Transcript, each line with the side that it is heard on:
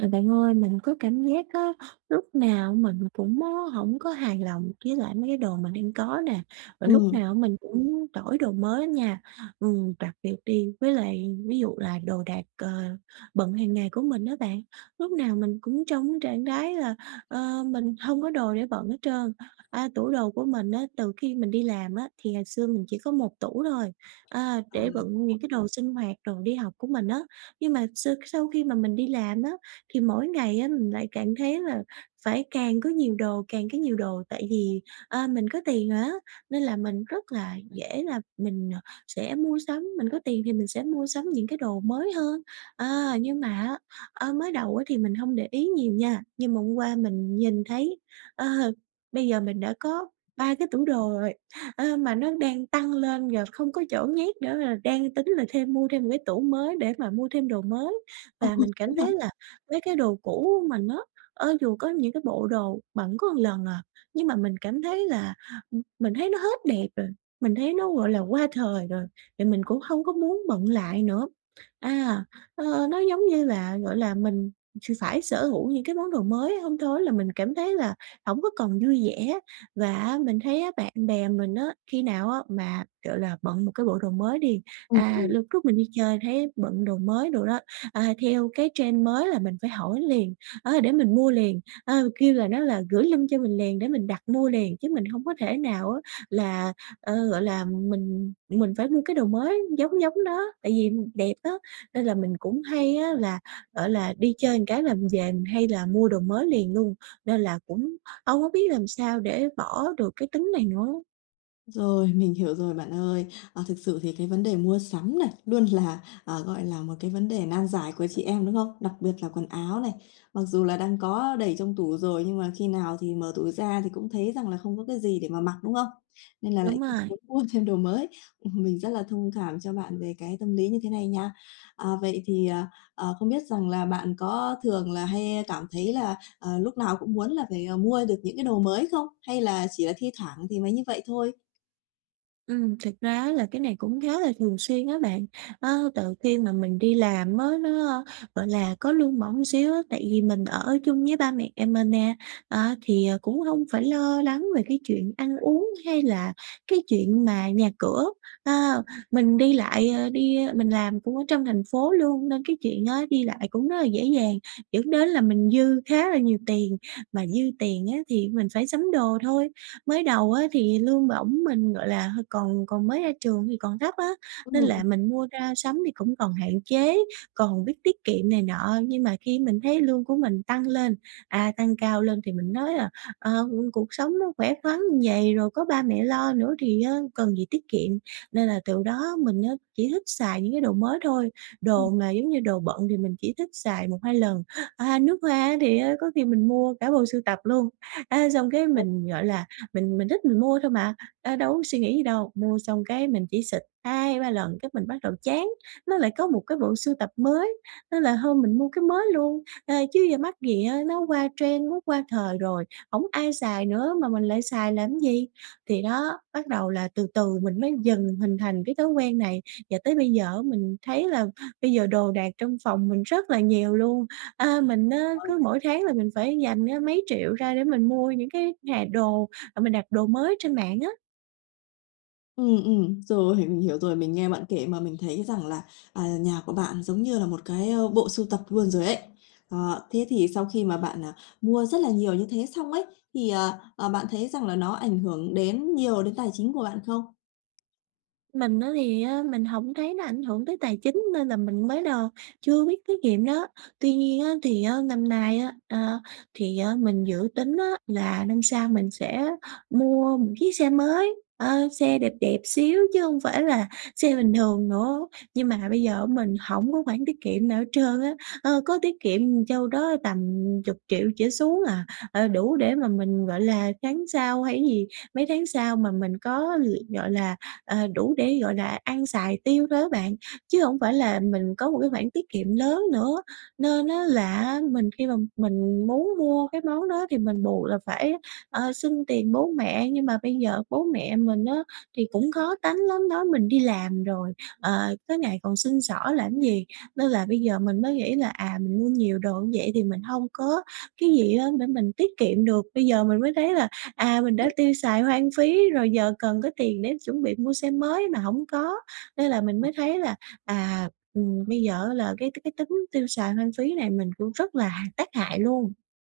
right: Ờ, bạn ơi mình có cảm giác á lúc nào mình cũng á hổng có hài lòng với lại mấy cái đồ mà đang có nè, rồi lúc
left: Ừm.
right: nào á mình cũng muốn đổi đồ mới nha. Ừm, đặc biệt đi với lại ví dụ là đồ đạc, ờ, bận hàng ngày của mình á bạn, lúc nào mình cũng trong cái trạng thái là, ơ, mình hông có đồ để bận hết trơn. A, tủ đồ của mình á, từ khi mình đi làm á thì ngày xưa mình chỉ có 1 tủ thôi, a,
left: Ừ.
right: để bận những cái đồ sinh hoạt, đồ đi học của mình á, nhưng mà sơ sau khi mà mình đi làm á thì mỗi ngày á mình lại càng thấy là phải càng có nhiều đồ, càng có nhiều đồ, tại vì, ơ, mình có tiền rồi á nên là mình rất là dễ là mình, ờ, sẽ mua sắm, mình có tiền thì mình sẽ mua sắm những cái đồ mới hơn. Ờ, nhưng mà á, ơ, mới đầu á thì mình hông để ý nhiều nha, nhưng mà hôm qua mình nhìn thấy, ờ, bây giờ mình đã có 3 cái tủ đồ rồi, ơ, mà nó đang tăng lên và không có chỗ nhét nữa, là đang tính là thêm mua thêm 1 cái tủ mới để mà mua thêm đồ mới.
left: Ừ,
right: Và
left: ừ,
right: mình
left: đúng
right: cảm
left: rồi.
right: thấy là mấy cái đồ cũ mà nó ơ, dù có những cái bộ đồ bận có một lần à, nhưng mà mình cảm thấy là ừm, mình thấy nó hết đẹp rồi, mình thấy nó, gọi là, qua thời rồi, thì mình cũng hông có muốn bận lại nữa. À, ơ, nó giống như là, gọi là, mình x phải sở hữu những cái món đồ mới hông thôi á là mình cảm thấy là hổng có còn vui vẻ. Và, á, mình thấy á bạn bè mình á khi nào á mà, gọi là, bận một cái bộ đồ mới đi
left: Ừm,
right: à,
left: ừm.
right: lúc trước mình đi chơi thấy bận đồ mới đồ đó, à, theo cái trend mới là mình phải hỏi liền, á, để mình mua liền, ơ, kêu là, nó là gửi link cho mình liền để mình đặt mua liền chứ mình hông có thể nào á là ờ, gọi là, mình mình phải mua cái đồ mới giống giống nó, tại vì đẹp á, nên là mình cũng hay á là, gọi là, đi chơi một cái là mình về mình hay là mua đồ mới liền luôn, nên là cũng hông có biết làm sao để bỏ được cái tính này nữa?
left: Rồi, mình hiểu rồi bạn ơi. À, thực sự thì cái vấn đề mua sắm nè, luôn là, à, gọi là, một cái vấn đề nan giải của chị em, đúng không? Đặc biệt là quần áo này, mặc dù là đang có đầy trong tủ rồi nhưng mà khi nào thì mở tủ ra thì cũng thấy rằng là không có cái gì để mà mặc, đúng không? Nên là lại
right: Đúng
left: cứ
right: rồi.
left: muốn mua thêm đồ mới. Ừm, mình rất là thông cảm cho bạn về cái tâm lý như thế này nha. À, vậy thì, à, ờ, không biết rằng là bạn có thường là hay cảm thấy là, ờ, lúc nào cũng muốn là phải, à, mua được những cái đồ mới không hay là chỉ là thi thoảng thì mới như vậy thôi?
right: Ừm, thực ra á là cái này cũng khá là thường xuyên á bạn, ơ, từ khi mà mình đi làm á, nó, gọi là, có lương bổng xíu á, tại vì mình ở chung với ba mẹ mình nè, á thì, à, cũng hông phải lo lắng về cái chuyện ăn uống hay là cái chuyện mà nhà cửa, a, mình đi lại, à, đi ơ, mình làm cũng ở trong thành phố luôn nên cái chuyện á, đi lại cũng rất là dễ dàng, dẫn đến là mình dư khá là nhiều tiền, mà dư tiền á thì mình phải sắm đồ thôi. Mới đầu á thì lương bổng mình, gọi là, hơi còn còn mới ra trường thì còn thấp á,
left: Ừm
right: nên là
left: [unintelligible]
right: mình mua ra sắm thì cũng còn hạn chế, còn biết tiết kiệm này nọ, nhưng mà khi mình thấy lương của mình tăng lên, à, tăng cao lên thì mình nói là: "À, ừm, cuộc sống nó khỏe khoắn như vầy, rồi có ba mẹ lo nữa thì á cần gì tiết kiệm." Nên là từ
left: [unintelligible]
right: đó mình á, chỉ thích xài những cái đồ mới thôi,
left: Ừm.
right: đồ mà giống như đồ bận thì mình chỉ thích xài 1-2 lần, à, nước hoa á, thì á có khi mình mua cả bộ sưu tập luôn, á, xong cái
left: [unintelligible]
right: mình, gọi là, mình mình thích mình mua thôi mà, ơ, đâu có suy nghĩ gì đâu. Mua xong cái mình chỉ xịt 2-3 lần cái mình bắt đầu chán, nó lại có một cái bộ sưu tập mới nên là thôi mình mua cái mới luôn, ờ, chứ giờ mắc gì á, nó qua trend, nó qua thời rồi, hổng ai xài nữa mà mình lại xài làm gì. Thì đó, bắt đầu là từ từ mình mới dần mình hình thành cái thói quen này và tới bây giờ á mình thấy là bây giờ đồ đạc trong phòng mình rất là nhiều luôn. A, mình á,
left: [unintelligible]
right: cứ mỗi tháng là mình phải dành ra mấy triệu ra để mình mua những cái hà đồ, à, mình đặt đồ mới trên mạng á.
left: Ừm, ừm. Rồi mình hiểu rồi, mình nghe bạn kể mà mình thấy rằng là, à, nhà của bạn giống như là một cái, ơ, bộ sưu tập luôn rồi ấy. Ờ, thế thì sau khi mà bạn, à, mua rất là nhiều như thế xong ấy, thì, ờ, ờ, bạn thấy rằng là nó ảnh hưởng đến nhiều đến tài chính của bạn không?
right: Mình á thì á mình hổng thấy nó ảnh hưởng tới tài chính nên là mình mới đầu chưa biết tiết kiệm đó. Tuy nhiên á thì á năm nay á, ờ, thì á mình dự tính á, là năm sau mình sẽ mua một chiếc xe mới, ơ, xe đẹp đẹp xíu chứ hông phải là xe bình thường nữa. Nhưng mà bây giờ á, mình hổng có khoản tiết kiệm nào hết trơn á. Ơ, có tiết kiệm, ừm, châu đó tầm 10.000.000 trở xuống à, ờ, đủ để mà mình, gọi là, tháng sau hay cái gì, mấy tháng sau mà mình có việc, gọi là, ờ, đủ để, gọi là, ăn, xài, tiêu thôi đó bạn. Chứ hổng phải là mình có một cái khoản tiết kiệm lớn nữa, nên á, là á, mình khi mà mình muốn mua cái món đó thì mình buộc là phải, ờ, xin tiền bố mẹ, nhưng mà bây giờ bố mẹ mình á thì cũng khó tánh lắm, nói mình đi làm rồi, ờ, tối ngày còn xin xỏ làm cái gì. Nên là bây giờ mình mới nghĩ là, à, mình mua nhiều đồ như vậy thì mình hông có cái gì á để mình tiết kiệm được. Bây giờ mình mới thấy là, à, mình đã
left: [unintelligible]
right: tiêu xài hoang phí rồi, giờ cần có tiền để chuẩn bị mua xe mới mà hổng có nên là mình
left: Ờ
right: mới
left: ha.
right: thấy là, à, ừm, bây giờ á là cái tơ cái tính tiêu xài hoang phí này mình cũng rất là hà tác hại luôn.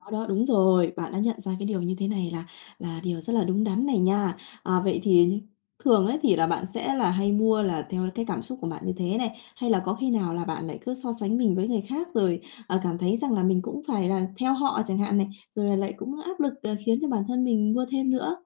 left: Đó, đó đúng rồi, bạn đã nhận ra cái điều như thế này là là điều rất là đúng đắn này nha. Ờ, vậy thì thường ấy, thì là bạn sẽ là hay mua là theo cái cảm xúc của bạn như thế này, hay là có khi nào là bạn lại cứ so sánh mình với người khác rồi, ờ, cảm thấy rằng là mình cũng phải là theo họ chẳng hạn này, rồi là lại cũng áp lực, ờ, khiến cho bản thân mình mua thêm nữa?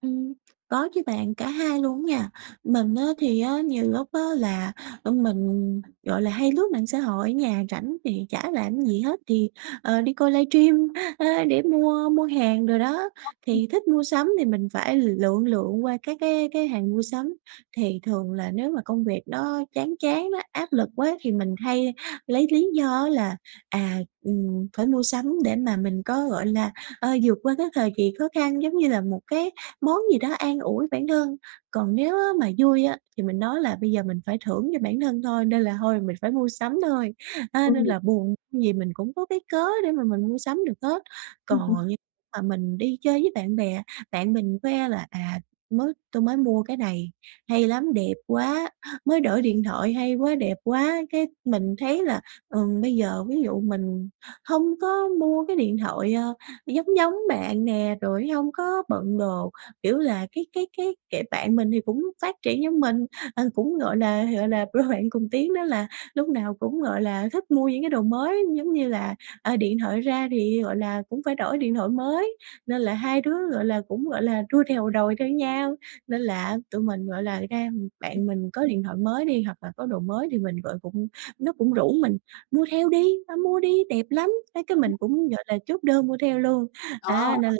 right: Ừm, có chứ bạn, cả 2 luôn á nha. Mình á thì á, nhiều lúc á là, ờ, mình, gọi là, hay lướt mạng xã hội ở nhà rảnh thì chả làm cái gì hết thì, ờ, đi coi livestream, ơ, để mua mua hàng đồ đó,
left: [unintelligible] Ừm.
right: thì thích mua sắm thì mình phải l lượn lượn qua các cái cái hàng mua sắm. Thì thường là nếu mà công việc nó chán chán á, áp lực quá thì mình hay lấy lý do á là, à, ừm, phải mua sắm để mà mình có, gọi là, ờ, vượt qua cái thời kỳ khó khăn, giống như là một cái món gì đó an ủi bản thân, còn nếu á mà vui á thì mình nói là: "Bây giờ mình phải thưởng cho bản thân thôi, nên là thôi mình phải mua sắm thôi!" A, nên
left: Ừm.
right: là buồn vui gì mình cũng có cái cớ để mà mình mua sắm được hết. Còn như mà mình đi chơi với bạn bè, bạn mình khoe là: "À, mới tôi mới mua cái này hay lắm, đẹp quá!" "Mới đổi điện thoại hay quá, đẹp quá!" Cái mình thấy là, ừm, bây giờ ví dụ mình hông có mua cái điện thoại, ờ, giống giống bạn nè, rồi hông có bận đồ, kiểu là, cái cái cái, kiểu, bạn mình thì cũng phát triển giống mình, ờ, cũng, gọi là gọi là, đôi bạn cùng tiến đó là lúc nào cũng, gọi là, thích mua những cái đồ mới giống như là, ờ, điện thoại ra thì, gọi là, cũng phải đổi điện thoại mới, nên là hai đứa, gọi là, cũng, gọi là, đua theo đòi theo nhau, nên là tụi mình, gọi là, ra
left: Ừ.
right: bạn mình có điện thoại mới đi hoặc là có đồ mới thì mình gọi cũng nó cũng rủ mình "Mua theo đi, ra mua đi, đẹp lắm!" Mấy cái mình
left: [unintelligible]
right: cũng, gọi là, chốt đơn mua theo luôn,
left: Đó.
right: á nên là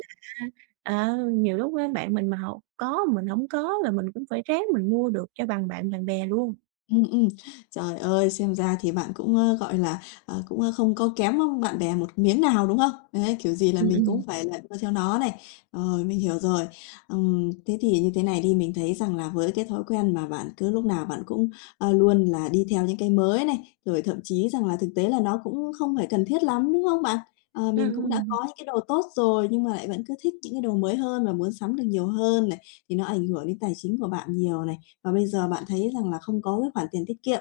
right: á, ờ, nhiều lúc á, bạn mình mà họ có mình hổng có là mình cũng phải ráng mình mua được cho bằng bạn bằng bè luôn.
left: Ừm, ừm. Trời ơi! Xem ra thì bạn cũng, ơ, gọi là, ờ, cũng không có kém, ơ, bạn bè một miếng nào, đúng không? Đấy, kiểu gì là
right: Ừm,
left: mình cũng
right: ừm.
left: phải là đua theo nó này. Ờ, mình hiểu rồi. Ừm, thế thì như thế này đi, mình thấy rằng là với cái thói quen mà bạn cứ lúc nào bạn cũng, ơ, luôn là đi theo những cái mới này, rồi thậm chí rằng là thực tế là nó cũng không phải cần thiết lắm, đúng không bạn? Ờ,
right: Ừm,
left: mình cũng đã
right: ừm.
left: có những cái đồ tốt rồi nhưng mà lại vẫn cứ thích những cái đồ mới hơn và muốn sắm được nhiều hơn này, thì nó ảnh hưởng đến tài chính của bạn nhiều này và bây giờ bạn thấy rằng là không có cái khoản tiền tiết kiệm.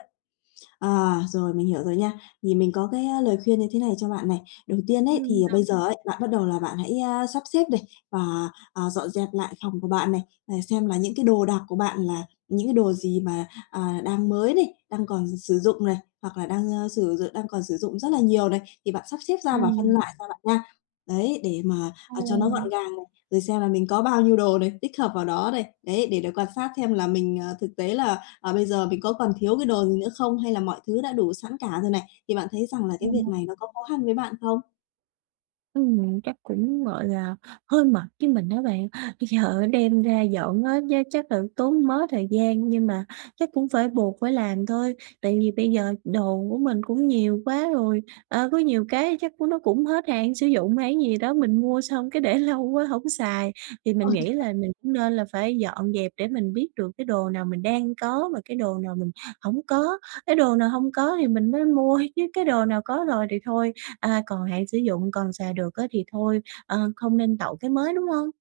left: Ờ, rồi mình hiểu rồi nha, thì mình có cái, a, lời khuyên như thế này cho bạn này. Đầu tiên ấy
right: Ừm
left: thì
right: nhỉ.
left: bây giờ ấy, bạn bắt đầu là bạn hãy, ơ, sắp xếp này và, ờ, dọn dẹp lại phòng của bạn này, à, xem là những cái đồ đạc của bạn là những cái đồ gì mà, ờ, đang mới này, đang còn sử dụng này, hoặc là đang, ơ, sử d đang còn sử dụng rất là nhiều này, thì bạn sắp xếp ra và phân
right: Ừm.
left: loại ra bạn nha. Đấy, để mà, ờ, cho nó gọn
right: Ồ.
left: gàng này, rồi xem là mình có bao nhiêu đồ này, tích hợp vào đó này. Đấy, để đó quan sát xem là mình, ờ, thực tế là, ờ, bây giờ mình có còn thiếu cái đồ gì nữa không hay là mọi thứ đã đủ sẵn cả rồi này, thì bạn thấy rằng là cái việc
right: Ồ.
left: này nó có khó khăn với bạn không?
right: Ừm, chắc cũng, gọi là, hơi mệt với mình á bạn. Bây giờ á, đem ra dọn á, giá chắc là tốn mớ thời gian nhưng mà chắc cũng phải buộc phải làm thôi, tại vì bây giờ đồ của mình cũng nhiều quá rồi, ờ, có nhiều cái chắc c nó cũng hết hạn sử dụng hay cái gì đó, mình mua xong cái để lâu quá hổng xài. Thì mình nghĩ
left: [unintelligible]
right: là mình cũng nên là phải dọn dẹp để mình biết được cái đồ nào mình đang có và cái đồ nào mình hổng có. Cái đồ nào hông có thì mình mới mua thôi chứ cái đồ nào có rồi thì thôi, à, còn hạn sử dụng còn sài được á, thì thôi, ờ, không nên tậu cái mới, đúng hông?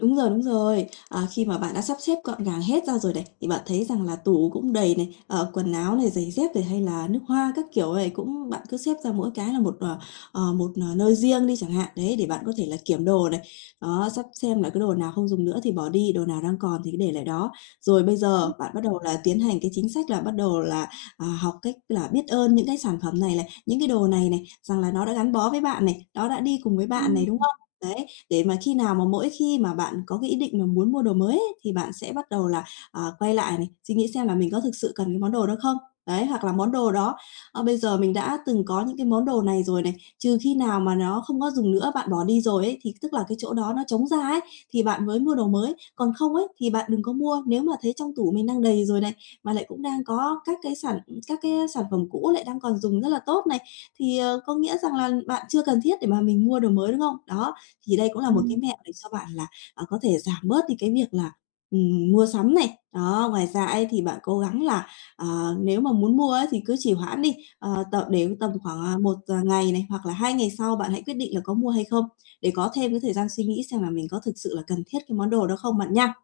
left: Đúng rồi, đúng rồi. À, khi mà bạn đã sắp xếp gọn gàng hết ra rồi này, thì bạn thấy rằng là tủ cũng đầy này, ờ, quần áo này, giày dép này hay là nước hoa các kiểu này cũng bạn cứ xếp ra mỗi cái là một, ờ, ờ, một, ờ, nơi riêng đi chẳng hạn, đấy, để bạn có thể là kiểm đồ này. Đó, sắp xem là cái đồ nào không dùng nữa thì bỏ đi, đồ nào đang còn thì cứ để lại đó. Rồi bây giờ,
right: Ừm.
left: bạn bắt đầu là tiến hành cái chính sách là bắt đầu là, ờ, học cách là biết ơn những cái sản phẩm này này, những cái đồ này này, rằng là nó đã gắn bó với bạn này, nó đã đi cùng với bạn
right: Ừm,
left: này, đúng
right: ừ.
left: không? Đấy, để mà khi nào mà mỗi khi mà bạn có cái ý định mà muốn mua đồ mới ấy, thì bạn sẽ bắt đầu là, ờ, quay lại này, suy nghĩ xem là mình có thực sự cần cái món đồ đó không? Đấy, hoặc là món đồ đó, ơ, bây giờ mình đã từng có những cái món đồ này rồi này, trừ khi nào mà nó không có dùng nữa, bạn bỏ đi rồi ấy, thì c tức là cái chỗ đó nó trống ra ấy, thì bạn mới mua đồ mới, còn không ấy thì bạn đừng có mua. Nếu mà thấy trong tủ mình đang đầy rồi này, mà lại cũng đang có các cái sản các cái, ơ, sản phẩm cũ lại đang còn dùng rất là tốt này, thì, ờ, có nghĩa rằng là bạn chưa cần thiết để mà mình mua đồ mới, đúng không? Đó, thì đây cũng là một
right: Ừm.
left: cái mẹo để cho bạn là, à, có thể giảm bớt đi cái việc là, ừm, mua sắm này. Đó, ngoài ra ấy thì bạn cố gắng là, ờ, nếu mà muốn mua ấy thì cứ trì hoãn đi, ờ, t để tầm khoảng, à, 1 d ngày này hoặc là 2 ngày sau bạn hãy quyết định là có mua hay không? Để có thêm cái thời gian suy nghĩ xem là mình có thực sự là cần thiết cái món đồ đó không bạn nha.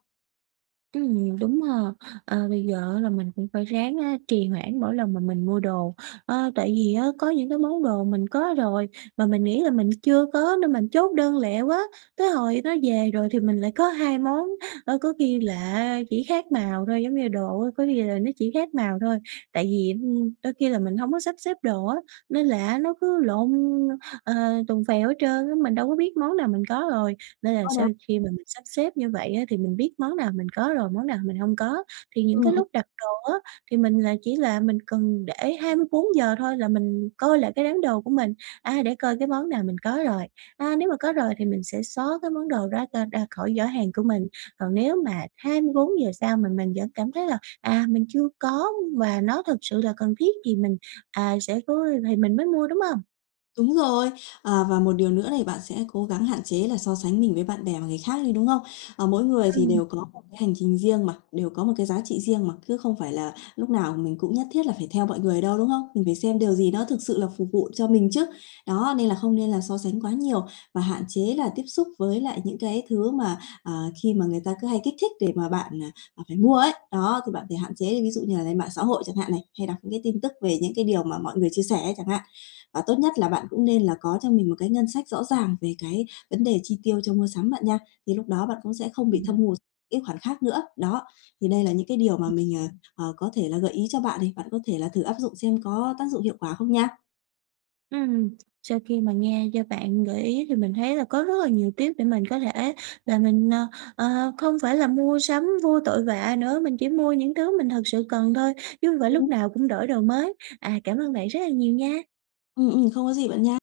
right: Ừm, đúng ha! À, bây giờ á là mình cũng phải ráng á trì hoãn mỗi lần mà mình mua đồ, ờ, tại vì á có những cái món đồ mình có rồi mà mình nghĩ là mình chưa có nên mình chốt đơn lẹ quá, tới hồi nó về rồi thì mình lại có 2 món, ơ, có khi là á chỉ khác màu thôi giống như là đồ á, có khi là nó chỉ khác màu thôi. Tại vì, ừm, đôi khi là mình hổng có sắp xếp đồ á, nên là á nó cứ lộn, ờ, tùng phèo hết trơn á, mình đâu có biết món nào mình có rồi. Nên là
left: Ờ.
right: sau khi mà mình sắp xếp như vậy á thì mình biết món nào mình có rồi món nào mình hông có thì những
left: Ừm,
right: cái
left: ừm.
right: lúc đặt đồ á thì mình là chỉ là mình cần để 24 giờ thôi là mình coi lại cái đám đồ của mình, à, để coi cái món nào mình có rồi. À, nếu mà có rồi thì mình sẽ xóa cái món đồ đó ra ra khỏi giỏ hàng của mình, còn nếu mà 24 giờ sau mà mình vẫn cảm thấy là, à, mình chưa có và nó thực sự là cần thiết thì mình, à, sẽ cố thì mình mới mua, đúng hông?
left: Đúng rồi. À, và một điều nữa này bạn sẽ cố gắng hạn chế là so sánh mình với bạn bè và người khác đi, đúng không? À, mỗi người thì
right: Ừm.
left: đều có một cái hành trình riêng mà, đều có một cái giá trị riêng mà cứ không phải là lúc nào mình cũng nhất thiết là phải theo mọi người đâu, đúng không? Mình phải xem điều gì nó thực sự là phục vụ cho mình chứ. Đó, nên là không nên là so sánh quá nhiều và hạn chế là tiếp xúc với lại những cái thứ mà, à, khi mà người ta cứ hay kích thích để mà bạn, à, à, phải mua ấy. Đó thì bạn phải hạn chế đi, ví dụ như là lên mạng xã hội chẳng hạn này, hay đọc những cái tin tức về những cái điều mà mọi người chia sẻ ấy chẳng hạn. À, tốt nhất là bạn cũng nên là có cho mình một cái ngân sách rõ ràng về cái vấn đề chi tiêu cho mua sắm bạn nha, thì lúc đó bạn cũng sẽ không bị thâm
right: Ừm.
left: hụt cái khoản khác nữa. Đó, thì đây là những cái điều mà
right: Ừm.
left: mình, à, à, có thể là gợi ý cho bạn đi, bạn có thể là thử áp dụng xem có tác dụng hiệu quả không nha.
right: Ừm, sau khi mà nghe do bạn gợi ý thì mình thấy là có rất là nhiều tip để mình có thể và mình, ờ, ờ, không phải là mua sắm vô tội vạ nữa, mình chỉ mua những thứ mình thực sự cần thôi, chứ không phải
left: Ừm.
right: lúc nào cũng đổi đồ mới. À, cảm ơn bạn rất là nhiều nha!
left: Ừm, ừm, không có gì bạn nha!